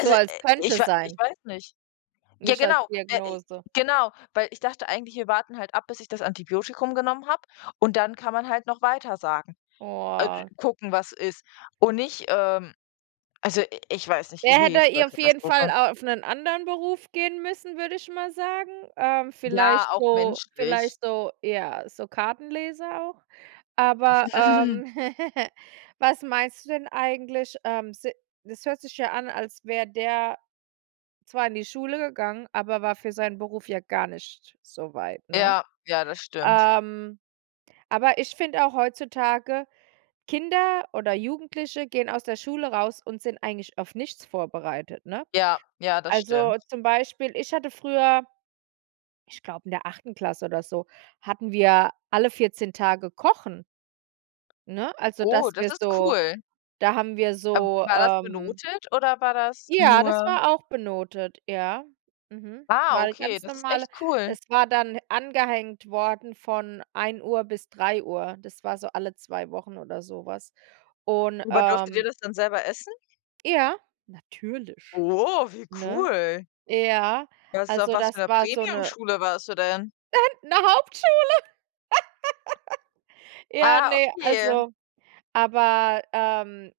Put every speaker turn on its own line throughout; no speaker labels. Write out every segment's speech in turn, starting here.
So als
äh, ich
könnte
wa ich
sein.
weiß nicht. Ja,
Nicht als
genau äh, i
Diagnose.
genau, weil ich dachte eigentlich, wir warten halt ab, bis ich das Antibiotikum genommen habe und dann kann man halt noch weitersagen. A d
Boah.
gucken, was ist. Und nicht, ähm also, i ich weiß nicht,
Der
irgendwie
hätte hier auf jeden
Vollkatastrophe.
Fall auf 'nen anderen Beruf gehen müssen, würde ich mal sagen. Ähm,
Ja,
vielleicht
auch
so
menschlich.
vielleicht so ja, so Kartenleser auch. Aber, ähm, was meinst du denn eigentlich? Ähm, se das hört sich ja an, als wäre der zwar in die Schule gegangen, aber war für seinen Beruf ja gar nicht so weit, ne?
Ja, ja, das stimmt.
Ähm, aber ich finde auch heutzutage, Kinder oder Jugendliche gehen aus der Schule raus und sind eigentlich auf nichts vorbereitet, ne?
Ja, ja,
A
das
also,
stimmt.
zum Beispiel, ich hatte früher, ich glaube in der 9. Klasse oder so, hatten wir alle 14 Tage kochen. Ne, also,
Oh,
dass
das
wir
ist
so
cool.
da haben wir
Ab
so,
war das
ähm
benotet oder war das
Ja, das
nur
war auch benotet, ja. Mhm,
Ah,
war 'ne
okay,
ganz
das ist
normale
echt cool.
es war dann angehängt worden von 13:00 bis 15:00, das war so alle 2 Wochen oder so was und,
Aber durftet ihr
ähm
das denn selber essen?
Ja, natürlich,
Oh, wie
ne?
cool.
Ja,
Was auf
also,
was für
das
'ner
war so 'ne
Premiumschule warst du denn?
'Ne Hauptschule. Ja,
Ah,
ne,
okay.
also aber, ähm,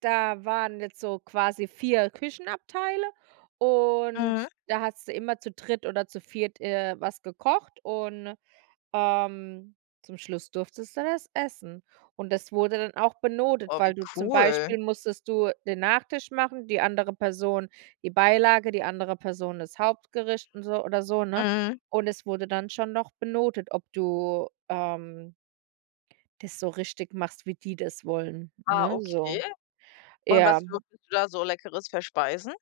da waren jetzt so quasi 4 Küchenabteile und
Mhm.
da hattest du immer zu dritt oder zu viert, äh, was gekocht und, ähm, zum Schluss durftest dann es essen. Und das wurde dann auch benotet,
Oh, wie
weil du zum
cool.
Beispiel musstest du den Nachtisch machen, die andere Person die Beilage, die andere Person das Hauptgericht und so oder so, ne?
Mhm.
Und es wurde dann schon noch benotet, ob du, ähm das so richtig machst, wie die das wollen,
Ah,
ne,
okay,
so.
und
Ja.
was durftest du da so Leckeres verspeisen?